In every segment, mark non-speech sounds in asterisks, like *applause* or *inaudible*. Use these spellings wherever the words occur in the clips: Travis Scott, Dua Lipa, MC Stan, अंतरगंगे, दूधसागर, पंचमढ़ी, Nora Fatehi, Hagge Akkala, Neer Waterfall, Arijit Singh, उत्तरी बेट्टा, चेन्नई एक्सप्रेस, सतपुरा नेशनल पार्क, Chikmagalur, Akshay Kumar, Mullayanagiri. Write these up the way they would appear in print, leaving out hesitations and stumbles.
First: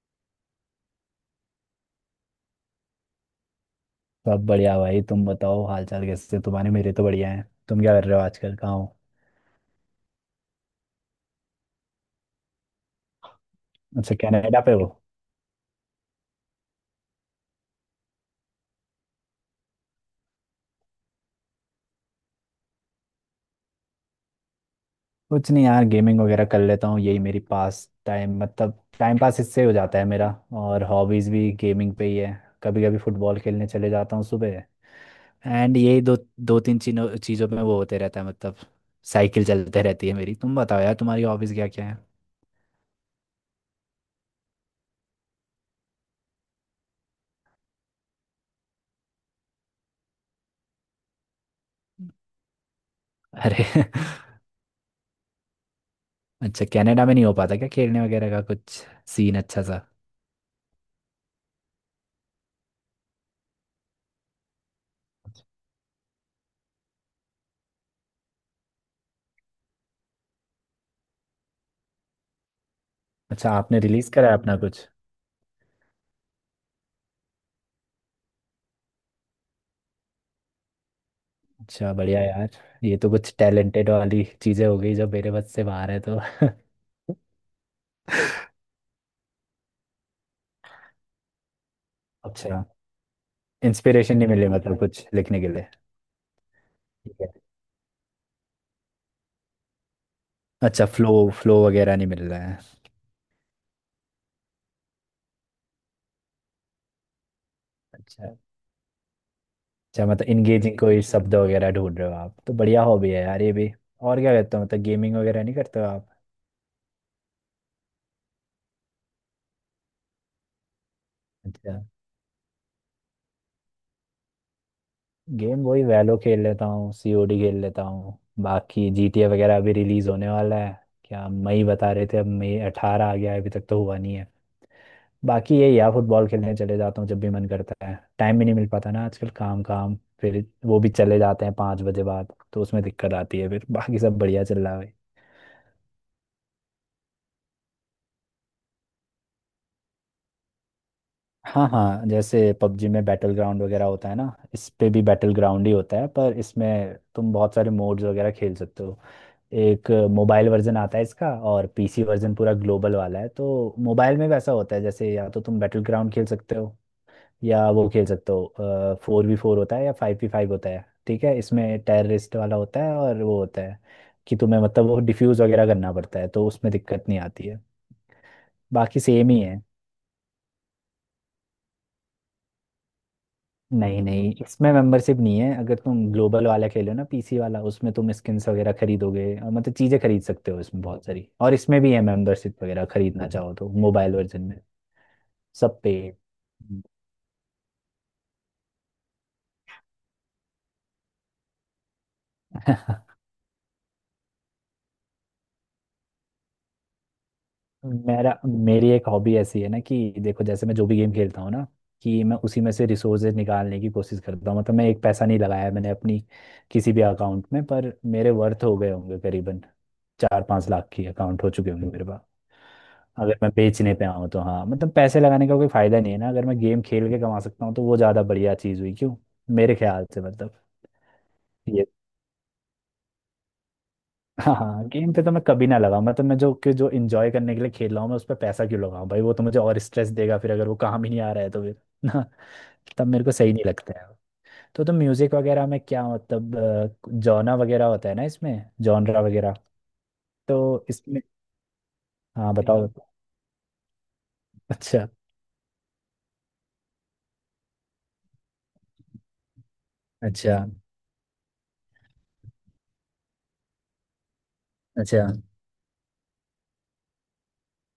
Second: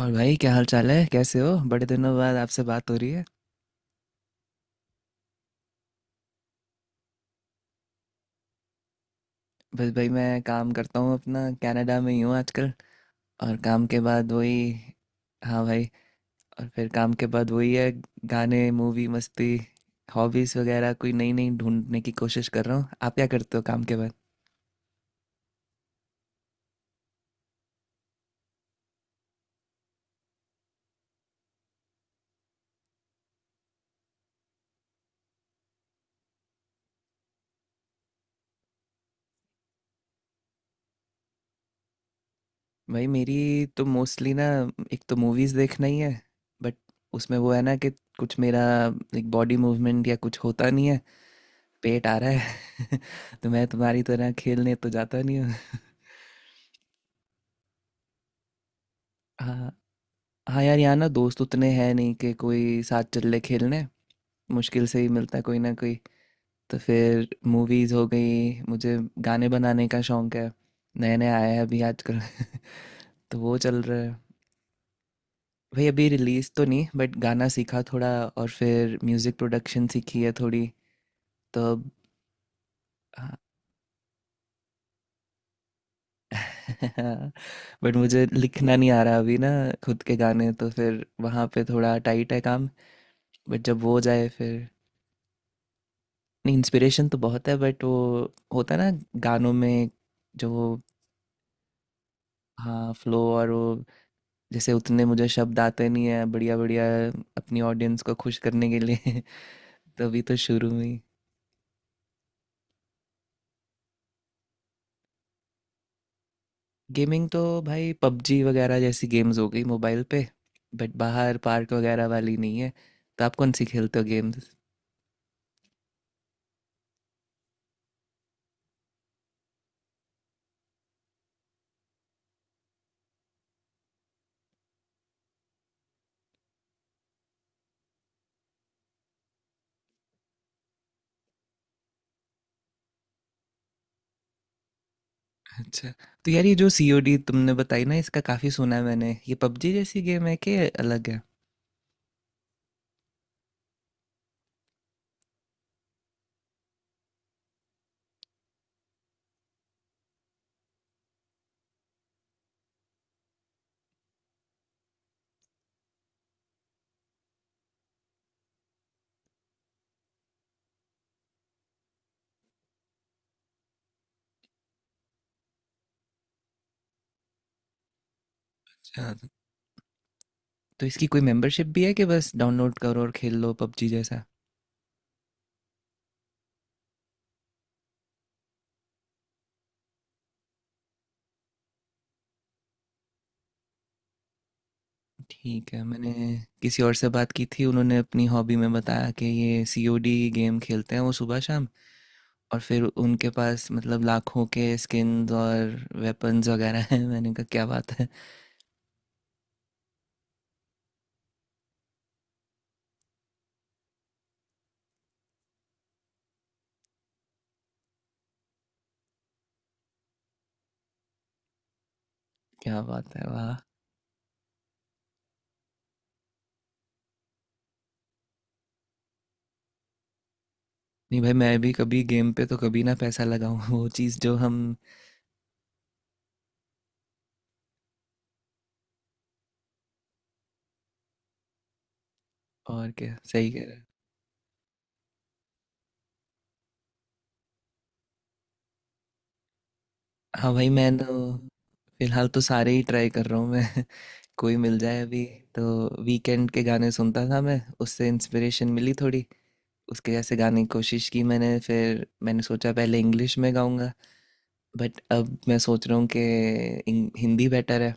और भाई क्या हाल चाल है, कैसे हो? बड़े दिनों बाद आपसे बात हो रही है। सब बढ़िया भाई। तुम बताओ हालचाल कैसे तुम्हारे। मेरे तो बढ़िया हैं। तुम क्या कर रहे हो आजकल कहाँ हो। बस भाई, मैं काम करता हूँ, अपना कनाडा में ही हूँ आजकल। और काम के अच्छा बाद वही। कनाडा पे हो। हाँ भाई। और फिर काम के बाद वही है। गाने, मूवी, मस्ती। हॉबीज़ वगैरह कोई नई नई ढूंढने की कोशिश कर रहा हूँ। आप क्या करते हो काम के बाद? कुछ नहीं यार गेमिंग वगैरह कर लेता हूँ। यही मेरी पास टाइम मतलब टाइम पास इससे हो जाता है मेरा। और हॉबीज भी गेमिंग पे ही है। कभी कभी फुटबॉल खेलने चले जाता हूँ सुबह। एंड यही दो दो तीन चीनों चीज़ों में वो होते रहता है मतलब। साइकिल चलते रहती है मेरी। तुम बताओ यार तुम्हारी हॉबीज क्या क्या है। भाई मेरी तो मोस्टली ना, एक तो मूवीज़ देखना ही है। बट उसमें वो है ना कि कुछ मेरा एक बॉडी मूवमेंट या कुछ होता नहीं है। पेट आ रहा है *laughs* तो अरे मैं *laughs* तुम्हारी तरह खेलने तो जाता नहीं हूँ। *laughs* अच्छा कनाडा में नहीं हो पाता क्या खेलने वगैरह का कुछ सीन अच्छा हाँ। सा। हाँ यार, यहाँ ना दोस्त उतने हैं नहीं कि कोई साथ चल ले खेलने। मुश्किल से ही मिलता है कोई ना कोई। तो फिर मूवीज़ हो गई मुझे। गाने बनाने का शौक है। नए नए आए हैं अभी आजकल। *laughs* तो अच्छा वो आपने चल रहा रिलीज है। करा है अपना कुछ। भाई अभी रिलीज़ तो नहीं, बट गाना सीखा थोड़ा और फिर म्यूज़िक प्रोडक्शन सीखी है थोड़ी। तो अब अच्छा बढ़िया यार। ये तो कुछ हाँ। टैलेंटेड वाली चीजें हो गई जो मेरे बस से बाहर है तो *laughs* *laughs* बट मुझे लिखना नहीं आ रहा अभी ना। खुद के गाने तो फिर वहाँ पे थोड़ा टाइट है अच्छा। काम। बट जब वो हो इंस्पिरेशन जाए नहीं मिले फिर। मतलब कुछ लिखने के लिए। नहीं, इंस्पिरेशन तो ठीक है। बहुत है, बट वो होता है ना गानों में, जो वो। अच्छा फ्लो फ्लो वगैरह नहीं मिल रहा है। हाँ फ्लो और वो, जैसे उतने मुझे शब्द आते नहीं है बढ़िया बढ़िया, अपनी ऑडियंस को अच्छा। खुश करने के लिए। *laughs* तो अच्छा अभी मतलब तो शुरू इंगेजिंग में ही। कोई शब्द वगैरह ढूंढ रहे हो आप तो बढ़िया हॉबी है यार ये भी। और क्या करते हो मतलब गेमिंग वगैरह नहीं करते हो आप। गेमिंग तो भाई पबजी वगैरह जैसी गेम्स हो गई मोबाइल पे। बट बाहर पार्क अच्छा। वगैरह वाली नहीं है। तो आप कौन सी खेलते हो गेम्स? गेम वही वैलो खेल लेता हूँ। सीओडी खेल लेता हूँ। बाकी जीटीए वगैरह अभी रिलीज होने वाला है। क्या मई बता रहे थे। अब मई 18 आ गया है अभी तक तो हुआ नहीं है। बाकी यही यार फुटबॉल खेलने चले जाता हूँ जब भी मन करता है। टाइम भी नहीं मिल पाता ना आजकल। काम काम फिर वो भी चले जाते हैं 5 बजे बाद तो उसमें दिक्कत आती है फिर *laughs* बाकी सब बढ़िया चल रहा है भाई। अच्छा, तो यार ये जो सीओडी तुमने बताई ना, इसका काफ़ी सुना है मैंने, ये पबजी जैसी गेम है कि अलग है? हाँ हाँ जैसे पबजी में बैटल ग्राउंड वगैरह होता है ना। इस पे भी बैटल ग्राउंड ही होता है पर इसमें तुम बहुत सारे मोड्स वगैरह खेल सकते हो। एक मोबाइल वर्जन आता है इसका और पीसी वर्जन पूरा ग्लोबल वाला है तो मोबाइल में वैसा होता है जैसे या तो तुम बैटल ग्राउंड खेल सकते हो। या वो खेल सकते हो। 4v4 होता है या 5v5 होता है। ठीक है इसमें टेररिस्ट वाला होता है और वो होता है कि तुम्हें मतलब वो डिफ्यूज वगैरह करना पड़ता है तो उसमें दिक्कत नहीं आती है। बाकी अच्छा, सेम ही है। तो इसकी कोई मेंबरशिप भी है कि बस डाउनलोड करो और खेल लो पबजी नहीं जैसा? नहीं इसमें मेंबरशिप नहीं है। अगर तुम ग्लोबल वाला खेलो ना पीसी वाला उसमें तुम स्किन्स वगैरह खरीदोगे और मतलब चीज़ें खरीद सकते हो इसमें बहुत सारी। और इसमें भी है मेंबरशिप वगैरह खरीदना चाहो तो मोबाइल वर्जन में। ठीक सब है, पे मैंने किसी और से बात की थी, उन्होंने अपनी हॉबी में बताया कि ये सीओडी गेम खेलते हैं वो सुबह शाम। और है। फिर *laughs* उनके पास मतलब लाखों के स्किन्स और वेपन्स वगैरह हैं। *laughs* मैंने कहा मेरा मेरी एक हॉबी ऐसी है ना कि देखो जैसे मैं जो भी गेम खेलता हूँ ना कि मैं उसी में से रिसोर्सेज निकालने की कोशिश करता हूँ। मतलब मैं एक पैसा नहीं लगाया है मैंने अपनी किसी भी अकाउंट में पर मेरे वर्थ हो गए होंगे करीबन 4-5 लाख की अकाउंट हो चुके होंगे मेरे पास। क्या बात है, अगर मैं वाह! बेचने पे आऊँ तो हाँ मतलब पैसे लगाने का कोई फायदा नहीं है ना अगर मैं गेम खेल के कमा सकता हूँ तो वो ज़्यादा बढ़िया चीज़ हुई क्यों मेरे ख्याल से मतलब। नहीं भाई, मैं भी कभी गेम पे तो कभी ना पैसा लगाऊं *laughs* वो चीज़ जो हाँ हम। हाँ गेम पे तो मैं कभी ना लगाऊं। मैं जो इंजॉय करने के लिए खेल रहा हूँ मैं उस पर पैसा क्यों लगाऊं भाई। वो तो मुझे और स्ट्रेस देगा फिर अगर वो काम ही नहीं आ रहा है तो फिर *laughs* ना। और तब क्या, मेरे को सही सही नहीं कह रहे हैं। लगता है। तो तुम म्यूजिक वगैरह में क्या मतलब जॉना वगैरह होता है ना इसमें जॉनरा वगैरह हाँ भाई तो मैं इसमें। तो फिलहाल तो हाँ सारे ही बताओ बताओ। ट्राई कर रहा हूँ मैं। *laughs* कोई मिल जाए अच्छा अभी। तो वीकेंड के गाने सुनता था मैं, उससे इंस्पिरेशन मिली थोड़ी। उसके जैसे अच्छा गाने की कोशिश की मैंने, फिर मैंने सोचा पहले इंग्लिश में गाऊंगा। बट अच्छा अच्छा। अब मैं सोच रहा हूँ कि हिंदी बेटर है।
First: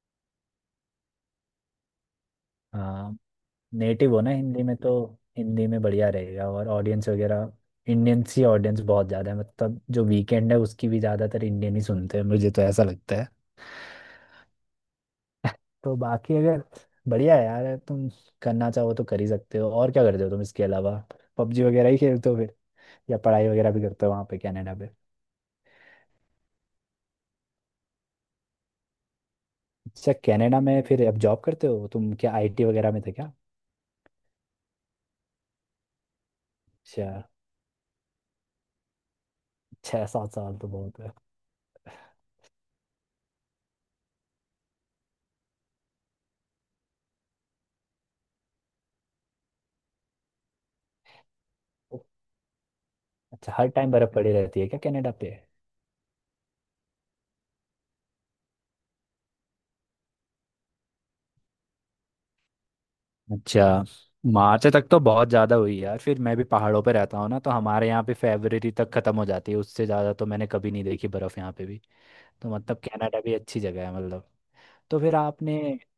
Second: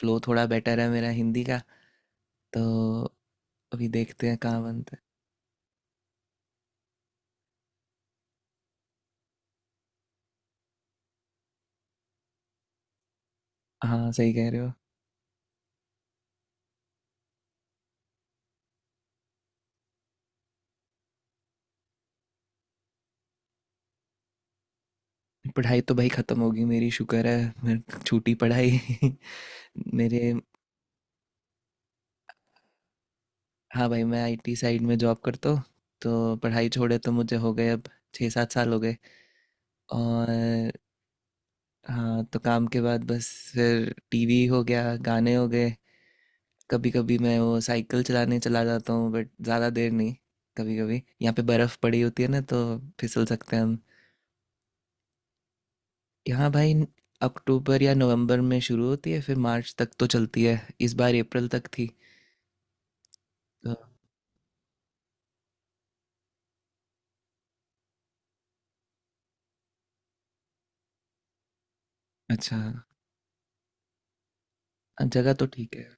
फ्लो थोड़ा बेटर है मेरा हिंदी का। तो हाँ अभी नेटिव हो देखते ना हैं कहाँ हिंदी में तो। बनता हिंदी में बढ़िया रहेगा और ऑडियंस वगैरह इंडियन सी ऑडियंस बहुत ज़्यादा है मतलब जो वीकेंड है उसकी भी ज़्यादातर इंडियन ही सुनते हैं मुझे तो ऐसा लगता है है। हाँ, सही कह रहे हो। *laughs* तो बाकी अगर बढ़िया है यार तुम करना चाहो तो कर ही सकते हो। और क्या करते हो तुम इसके अलावा पबजी वगैरह ही खेलते हो फिर या पढ़ाई वगैरह भी करते हो वहाँ पे कनाडा पे। पढ़ाई तो भाई ख़त्म होगी मेरी, शुक्र है मेरे छूटी पढ़ाई। *laughs* अच्छा मेरे, कनाडा में फिर अब जॉब करते हो तुम क्या आईटी वगैरह में थे क्या। हाँ भाई मैं आईटी साइड में जॉब करता हूँ। तो पढ़ाई छोड़े अच्छा। तो मुझे हो गए अब 6 7 साल हो गए। छः और सात साल तो बहुत है। हाँ, तो काम के बाद बस फिर टीवी हो गया, गाने हो गए। कभी कभी मैं वो साइकिल चलाने चला जाता हूँ बट ज़्यादा देर नहीं। कभी कभी यहाँ पे बर्फ़ पड़ी होती है ना, तो फिसल अच्छा सकते हैं हर हम। टाइम बर्फ़ पड़ी रहती है क्या कनाडा पे। यहाँ भाई अक्टूबर या नवंबर में शुरू होती है, फिर मार्च तक तो चलती है। इस बार अप्रैल तक थी। तो अच्छा मार्च तक तो बहुत ज़्यादा हुई यार। फिर मैं भी पहाड़ों पे रहता हूँ ना तो हमारे यहाँ पे फरवरी तक ख़त्म हो जाती है। उससे ज़्यादा तो मैंने कभी नहीं देखी बर्फ़ यहाँ पे भी। तो अच्छा, मतलब कनाडा भी अच्छी जगह है मतलब। तो फिर जगह तो आपने ठीक है।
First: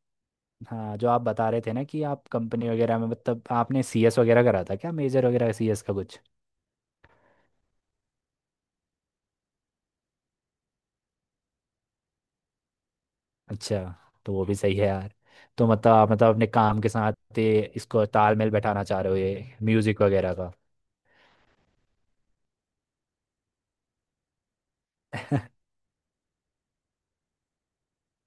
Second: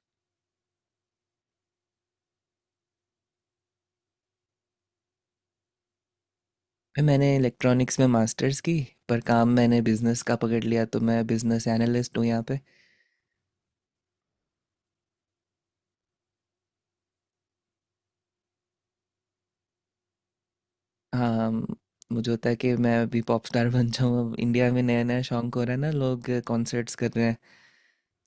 हाँ जो आप बता रहे थे ना कि आप कंपनी वगैरह में मतलब आपने सीएस वगैरह करा था क्या मेजर वगैरह सीएस का कुछ। मैंने इलेक्ट्रॉनिक्स में मास्टर्स की, पर काम मैंने बिजनेस का पकड़ लिया, तो मैं बिजनेस एनालिस्ट हूँ यहाँ पे। अच्छा तो वो भी सही है यार। तो मतलब आप मतलब अपने काम के साथ ये इसको तालमेल बैठाना चाह रहे हो ये म्यूज़िक वगैरह का हाँ, मुझे होता है कि मैं अभी पॉप स्टार *laughs* बन जाऊँ। अब इंडिया में नया नया शौक हो *laughs* रहा है ना, लोग कॉन्सर्ट्स कर रहे हैं।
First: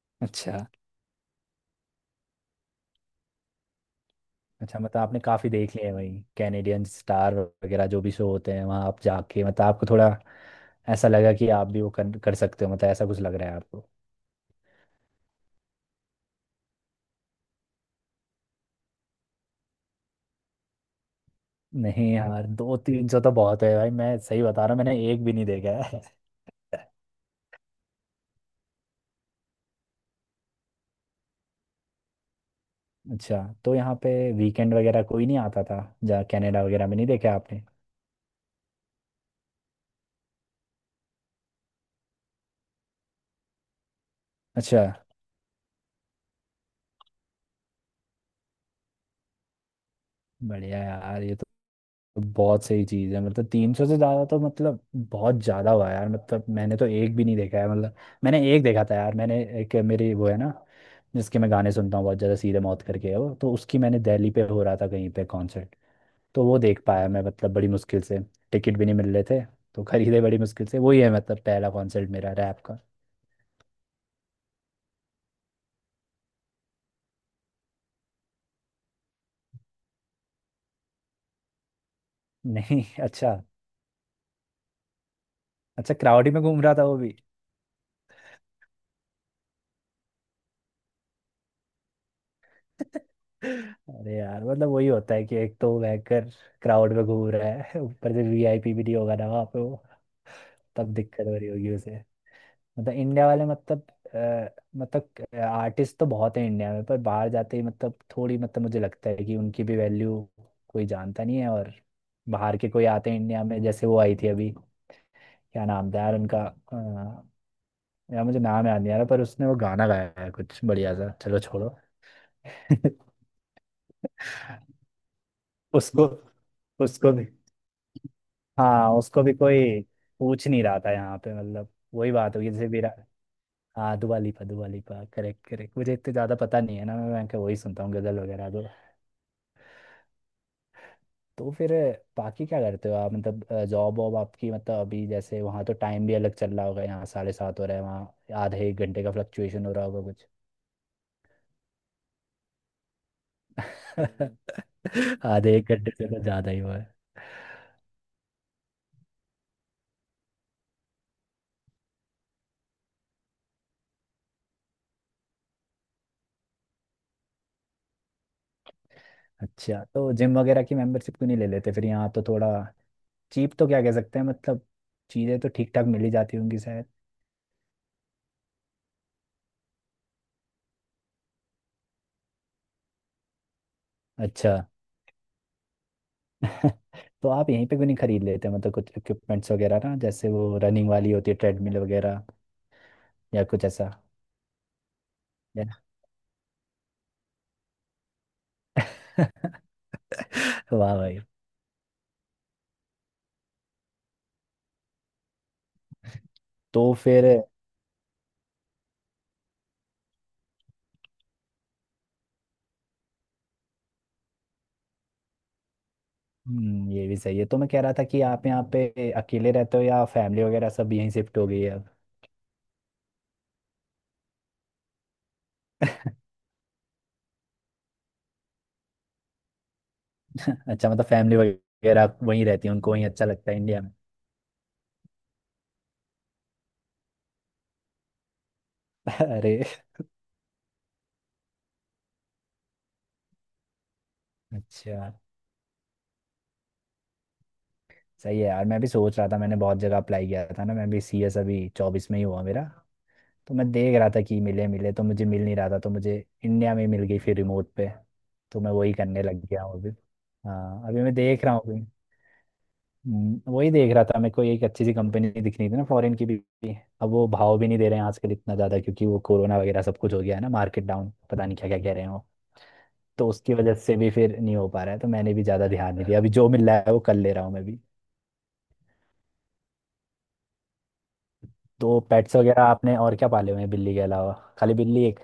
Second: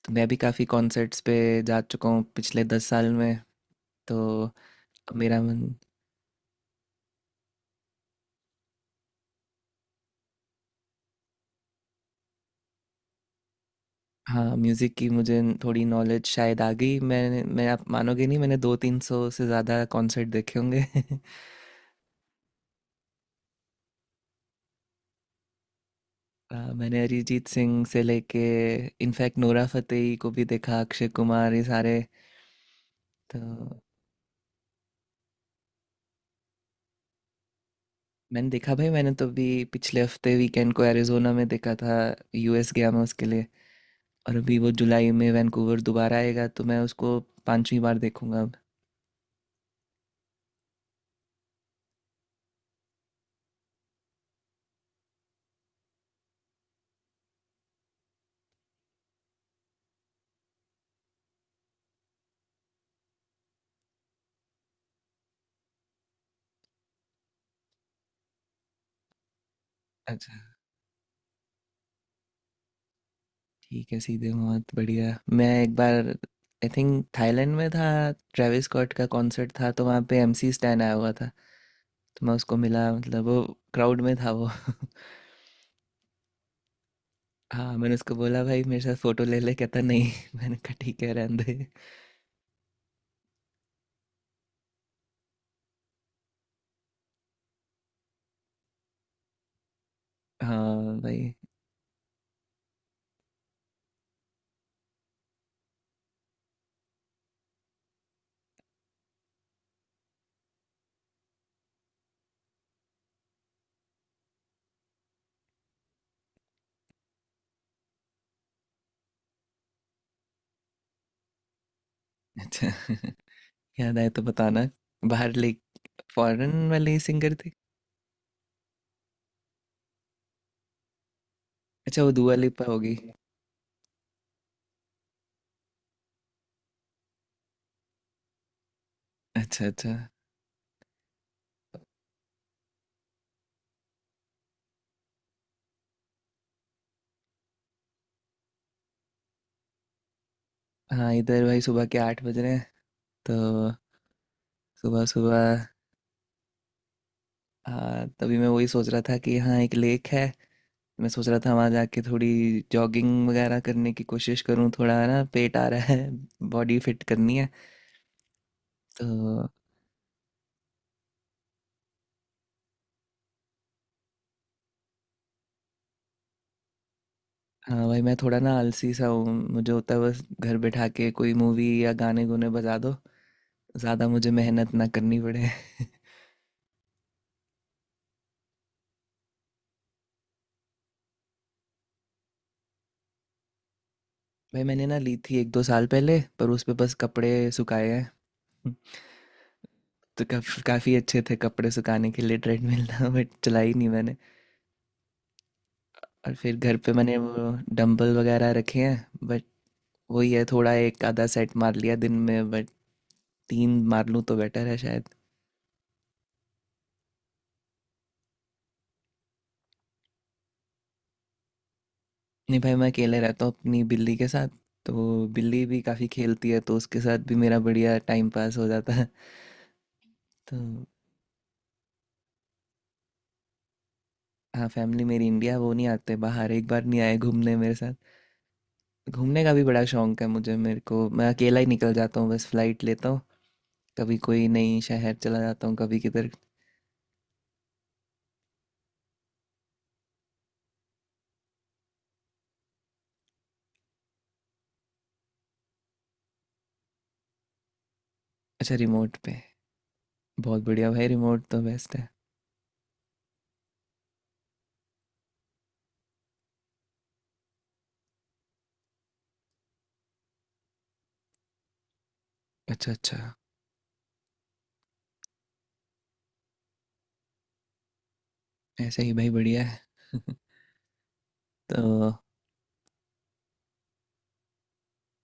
तो मैं भी अच्छा काफ़ी कॉन्सर्ट्स पे जा चुका हूँ पिछले 10 साल में। तो अब अच्छा मतलब आपने मेरा काफी मन। देख लिए हैं वही कैनेडियन स्टार वगैरह जो भी शो होते हैं वहां आप जाके मतलब आपको थोड़ा ऐसा लगा कि आप भी वो कर सकते हो मतलब ऐसा कुछ लग रहा है आपको। हाँ, म्यूज़िक की मुझे थोड़ी नॉलेज शायद आ गई। मैंने, मैं आप मानोगे नहीं, मैंने दो तीन सौ से ज़्यादा कॉन्सर्ट देखे होंगे। *laughs* नहीं यार 200-300 तो बहुत है भाई। मैं सही बता रहा हूँ मैंने एक भी नहीं देखा है। मैंने अरिजीत सिंह से लेके इनफैक्ट नोरा फतेही को भी देखा, अक्षय कुमार, ये सारे। अच्छा तो तो यहाँ पे वीकेंड वगैरह कोई नहीं आता था जहाँ कनाडा वगैरह में नहीं देखा आपने। मैंने देखा भाई, मैंने तो अभी पिछले हफ्ते वीकेंड को एरिजोना में देखा था। यूएस गया मैं उसके लिए। और अभी वो अच्छा जुलाई में वैंकूवर दोबारा आएगा, तो मैं उसको 5वीं बार देखूंगा अब। बढ़िया यार ये तो। तो बहुत सही चीज है मतलब 300 से ज्यादा तो मतलब बहुत ज्यादा हुआ यार मतलब मैंने तो एक भी नहीं देखा है मतलब। मैंने एक देखा था यार। मैंने एक मेरी वो है ना जिसके मैं गाने सुनता हूँ बहुत ज्यादा सीधे मौत करके है वो तो उसकी मैंने दिल्ली पे हो रहा था कहीं पे कॉन्सर्ट। तो वो देख पाया मैं मतलब बड़ी मुश्किल से। टिकट भी नहीं मिल रहे थे तो खरीदे बड़ी अच्छा, मुश्किल से। वही है मतलब पहला कॉन्सर्ट मेरा रैप का। ठीक है, सीधे बहुत बढ़िया। मैं एक बार आई थिंक थाईलैंड में था, ट्रेविस स्कॉट का कॉन्सर्ट था, तो वहाँ पे एमसी स्टैन आया हुआ था। तो मैं उसको नहीं मिला, *laughs* मतलब अच्छा। वो क्राउड में था वो। *laughs* अच्छा क्राउड ही में घूम रहा था वो भी। हाँ, मैंने उसको बोला भाई मेरे साथ फोटो ले ले, कहता नहीं। *laughs* मैंने कहा ठीक है रहने दे। अरे यार मतलब वही होता है कि एक तो बैंकर क्राउड में घूम रहा है *laughs* ऊपर से वीआईपी भी नहीं होगा ना वहाँ पे वो। तब हाँ दिक्कत हो भाई। रही होगी उसे मतलब इंडिया वाले मतलब मतलब आर्टिस्ट तो बहुत है इंडिया में पर बाहर जाते ही मतलब थोड़ी मतलब मुझे लगता है कि उनकी भी वैल्यू कोई जानता नहीं है। और बाहर के कोई आते हैं इंडिया में जैसे वो आई थी अभी क्या नाम था यार उनका यार मुझे नाम याद नहीं आ रहा पर उसने वो गाना गाया है कुछ बढ़िया सा चलो छोड़ो अच्छा। *laughs* याद आए तो बताना। *laughs* बाहर ले, उसको फॉरेन वाली उसको भी। सिंगर थी। हाँ उसको भी कोई पूछ नहीं रहा था यहाँ पे मतलब अच्छा, वो वही दुआ बात होगी लिपा जैसे विरा। होगी। हाँ दुआ लिपा करेक्ट करेक्ट। मुझे इतने ज़्यादा पता नहीं है ना। मैं क्या वही सुनता हूँ गज़ल वगैरह तो। अच्छा अच्छा। तो फिर बाकी क्या करते हो आप मतलब जॉब वॉब आपकी मतलब अभी जैसे वहाँ तो टाइम भी अलग चल रहा होगा यहाँ 7:30 हो रहा है वहाँ आधे एक घंटे का फ्लक्चुएशन हो रहा होगा कुछ। हाँ इधर भाई सुबह के 8 बज रहे हैं। तो सुबह *laughs* आधे सुबह एक घंटे से तो ज़्यादा ही हुआ है। हाँ, तभी मैं वही सोच रहा था कि यहाँ एक लेक है। मैं सोच रहा था वहाँ जाके थोड़ी जॉगिंग वगैरह करने की कोशिश करूँ, थोड़ा ना पेट आ रहा है, बॉडी फिट करनी है। तो अच्छा तो जिम वगैरह की मेंबरशिप क्यों नहीं ले लेते फिर यहाँ तो थोड़ा चीप तो क्या कह सकते हैं मतलब चीज़ें तो ठीक ठाक मिल ही जाती होंगी शायद। हाँ भाई, मैं थोड़ा ना आलसी सा हूँ, मुझे होता है बस घर बैठा के कोई मूवी या गाने गुने बजा दो, ज़्यादा मुझे अच्छा। मेहनत ना करनी पड़े। *laughs* *laughs* तो आप यहीं पे क्यों नहीं खरीद लेते मतलब कुछ इक्विपमेंट्स वगैरह ना जैसे वो रनिंग वाली होती है ट्रेडमिल वगैरह या कुछ ऐसा भाई मैंने ना ली थी एक दो या साल पहले, पर उस पे बस कपड़े सुखाए हैं। *laughs* तो *laughs* काफ़ी वाह भाई। अच्छे थे कपड़े सुखाने के लिए, ट्रेडमिल था बट चलाई नहीं मैंने। और फिर घर पे तो मैंने फिर वो डंबल वगैरह रखे हैं, बट वही है थोड़ा एक आधा सेट मार लिया दिन में, बट तीन मार लूँ तो बेटर है। ये भी सही है। तो मैं कह रहा था कि आप यहाँ पे अकेले रहते हो या फैमिली वगैरह सब यहीं शिफ्ट हो गई है अब। नहीं भाई, मैं अकेले रहता हूँ अपनी बिल्ली के साथ। तो बिल्ली भी काफ़ी खेलती है, तो उसके साथ भी मेरा बढ़िया टाइम पास हो जाता है। तो *laughs* अच्छा मतलब फैमिली वगैरह वहीं रहती है उनको वहीं अच्छा लगता है इंडिया में। हाँ, फैमिली मेरी इंडिया, वो नहीं आते बाहर, एक बार नहीं आए घूमने मेरे साथ। *laughs* घूमने का अरे। भी बड़ा शौक है मुझे, मेरे को मैं अकेला ही निकल जाता हूँ, बस फ्लाइट लेता हूँ कभी कोई नई अच्छा शहर चला जाता हूँ, कभी किधर। सही है यार। मैं भी सोच रहा था मैंने बहुत जगह अप्लाई किया था ना। मैं भी सीएस अभी 24 में ही हुआ मेरा। तो मैं देख रहा था कि मिले मिले तो मुझे मिल नहीं रहा था तो मुझे इंडिया में मिल गई फिर रिमोट पे। तो मैं अच्छा वही रिमोट करने पे, लग गया हूँ अभी। बहुत हाँ बढ़िया अभी भाई, मैं रिमोट देख रहा तो हूँ अभी। बेस्ट है। वही देख रहा था मेरे को एक अच्छी सी कंपनी दिख रही थी ना फॉरेन की भी। अब वो भाव भी नहीं दे रहे हैं आजकल इतना ज़्यादा क्योंकि वो कोरोना वगैरह सब कुछ हो गया है ना। मार्केट डाउन पता नहीं क्या क्या कह रहे हैं वो। अच्छा अच्छा। तो उसकी वजह से भी फिर नहीं हो पा रहा है। तो मैंने भी ज़्यादा ध्यान नहीं दिया। अभी जो मिल रहा है वो कर ले रहा हूँ मैं भी। ऐसे ही भाई बढ़िया है। *laughs* तो तो पेट्स वगैरह आपने और क्या पाले हुए हैं बिल्ली के अलावा। खाली बिल्ली एक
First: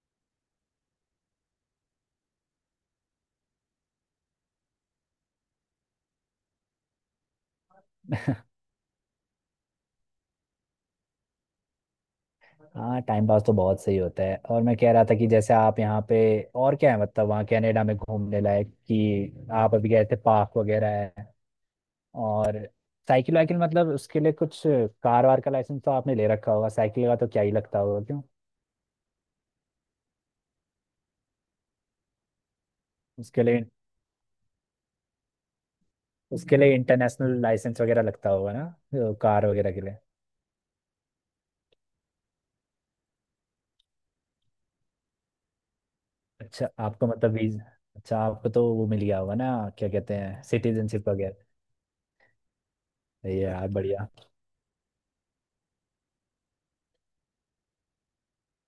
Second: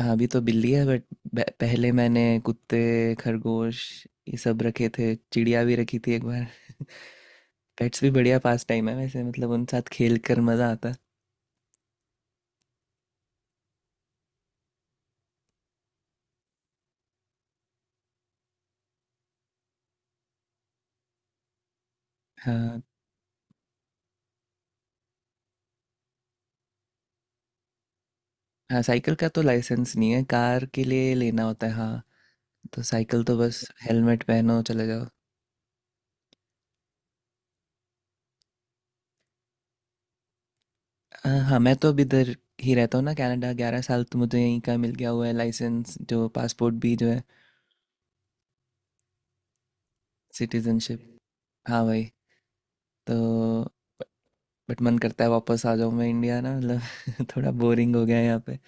हाँ, अभी तो बिल्ली है, बट पहले मैंने कुत्ते, खरगोश, ये सब रखे थे, चिड़िया भी रखी थी एक बार। पेट्स भी बढ़िया पास *laughs* टाइम है वैसे, मतलब उन साथ खेल कर मज़ा आता है। हाँ टाइम पास तो बहुत सही होता है। और मैं कह रहा था कि जैसे आप यहाँ पे और क्या है मतलब वहाँ कनाडा में घूमने लायक कि आप अभी गए थे पार्क वगैरह है और हाँ साइकिल वाइकिल मतलब उसके लिए कुछ कार वार का लाइसेंस तो आपने ले रखा होगा। साइकिल का तो क्या ही लगता होगा क्यों। हाँ, साइकिल का तो लाइसेंस नहीं है, कार के लिए लेना होता है हाँ। तो साइकिल तो उसके बस लिए हेलमेट पहनो चले जाओ। उसके लिए इंटरनेशनल लाइसेंस वगैरह लगता होगा ना तो कार वगैरह के लिए। हाँ हाँ, मैं तो अब इधर ही रहता हूँ ना कनाडा, 11 साल तो मुझे, यहीं का मिल गया हुआ है लाइसेंस, जो अच्छा पासपोर्ट भी आपको जो है। मतलब वीज अच्छा आपको तो वो मिल गया होगा ना क्या कहते हैं सिटीजनशिप सिटीजनशिप वगैरह। हाँ भाई। तो ये यार बढ़िया। बट मन करता है वापस आ जाऊं मैं इंडिया ना, मतलब *laughs* थोड़ा बोरिंग हो गया है यहाँ पे।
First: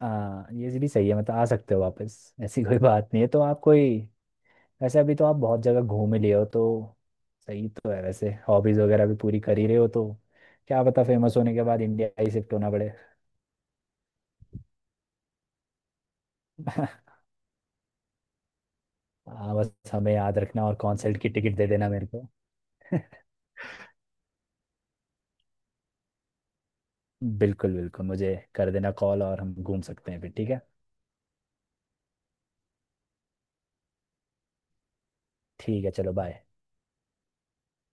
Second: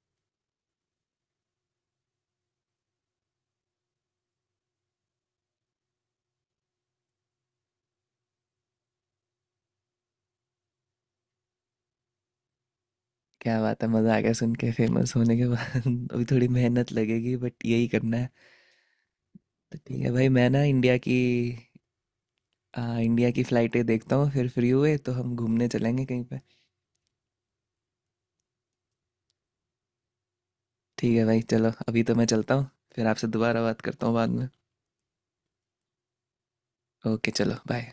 हाँ ये भी सही है मतलब आ सकते हो वापस ऐसी कोई बात नहीं है तो आप कोई वैसे अभी तो आप बहुत जगह घूम ही लिए हो तो सही तो है वैसे। हॉबीज वगैरह भी पूरी कर ही रहे हो तो क्या पता फेमस होने के बाद इंडिया ही शिफ्ट होना पड़े। क्या बात है, मज़ा आ गया सुन के, फेमस होने के बाद *laughs* अभी थोड़ी *laughs* मेहनत लगेगी बट यही करना है। हाँ बस तो ठीक है हमें भाई, याद मैं ना रखना और इंडिया की, कॉन्सर्ट की टिकट दे देना मेरे को। इंडिया की फ़्लाइटें देखता हूँ, फिर फ्री हुए तो हम घूमने चलेंगे कहीं पे। *laughs* बिल्कुल बिल्कुल मुझे कर देना कॉल और हम घूम सकते हैं फिर। ठीक है। ठीक है भाई चलो, अभी तो मैं चलता हूँ, फिर आपसे दोबारा बात करता हूँ बाद में। ठीक है चलो बाय। ओके चलो बाय।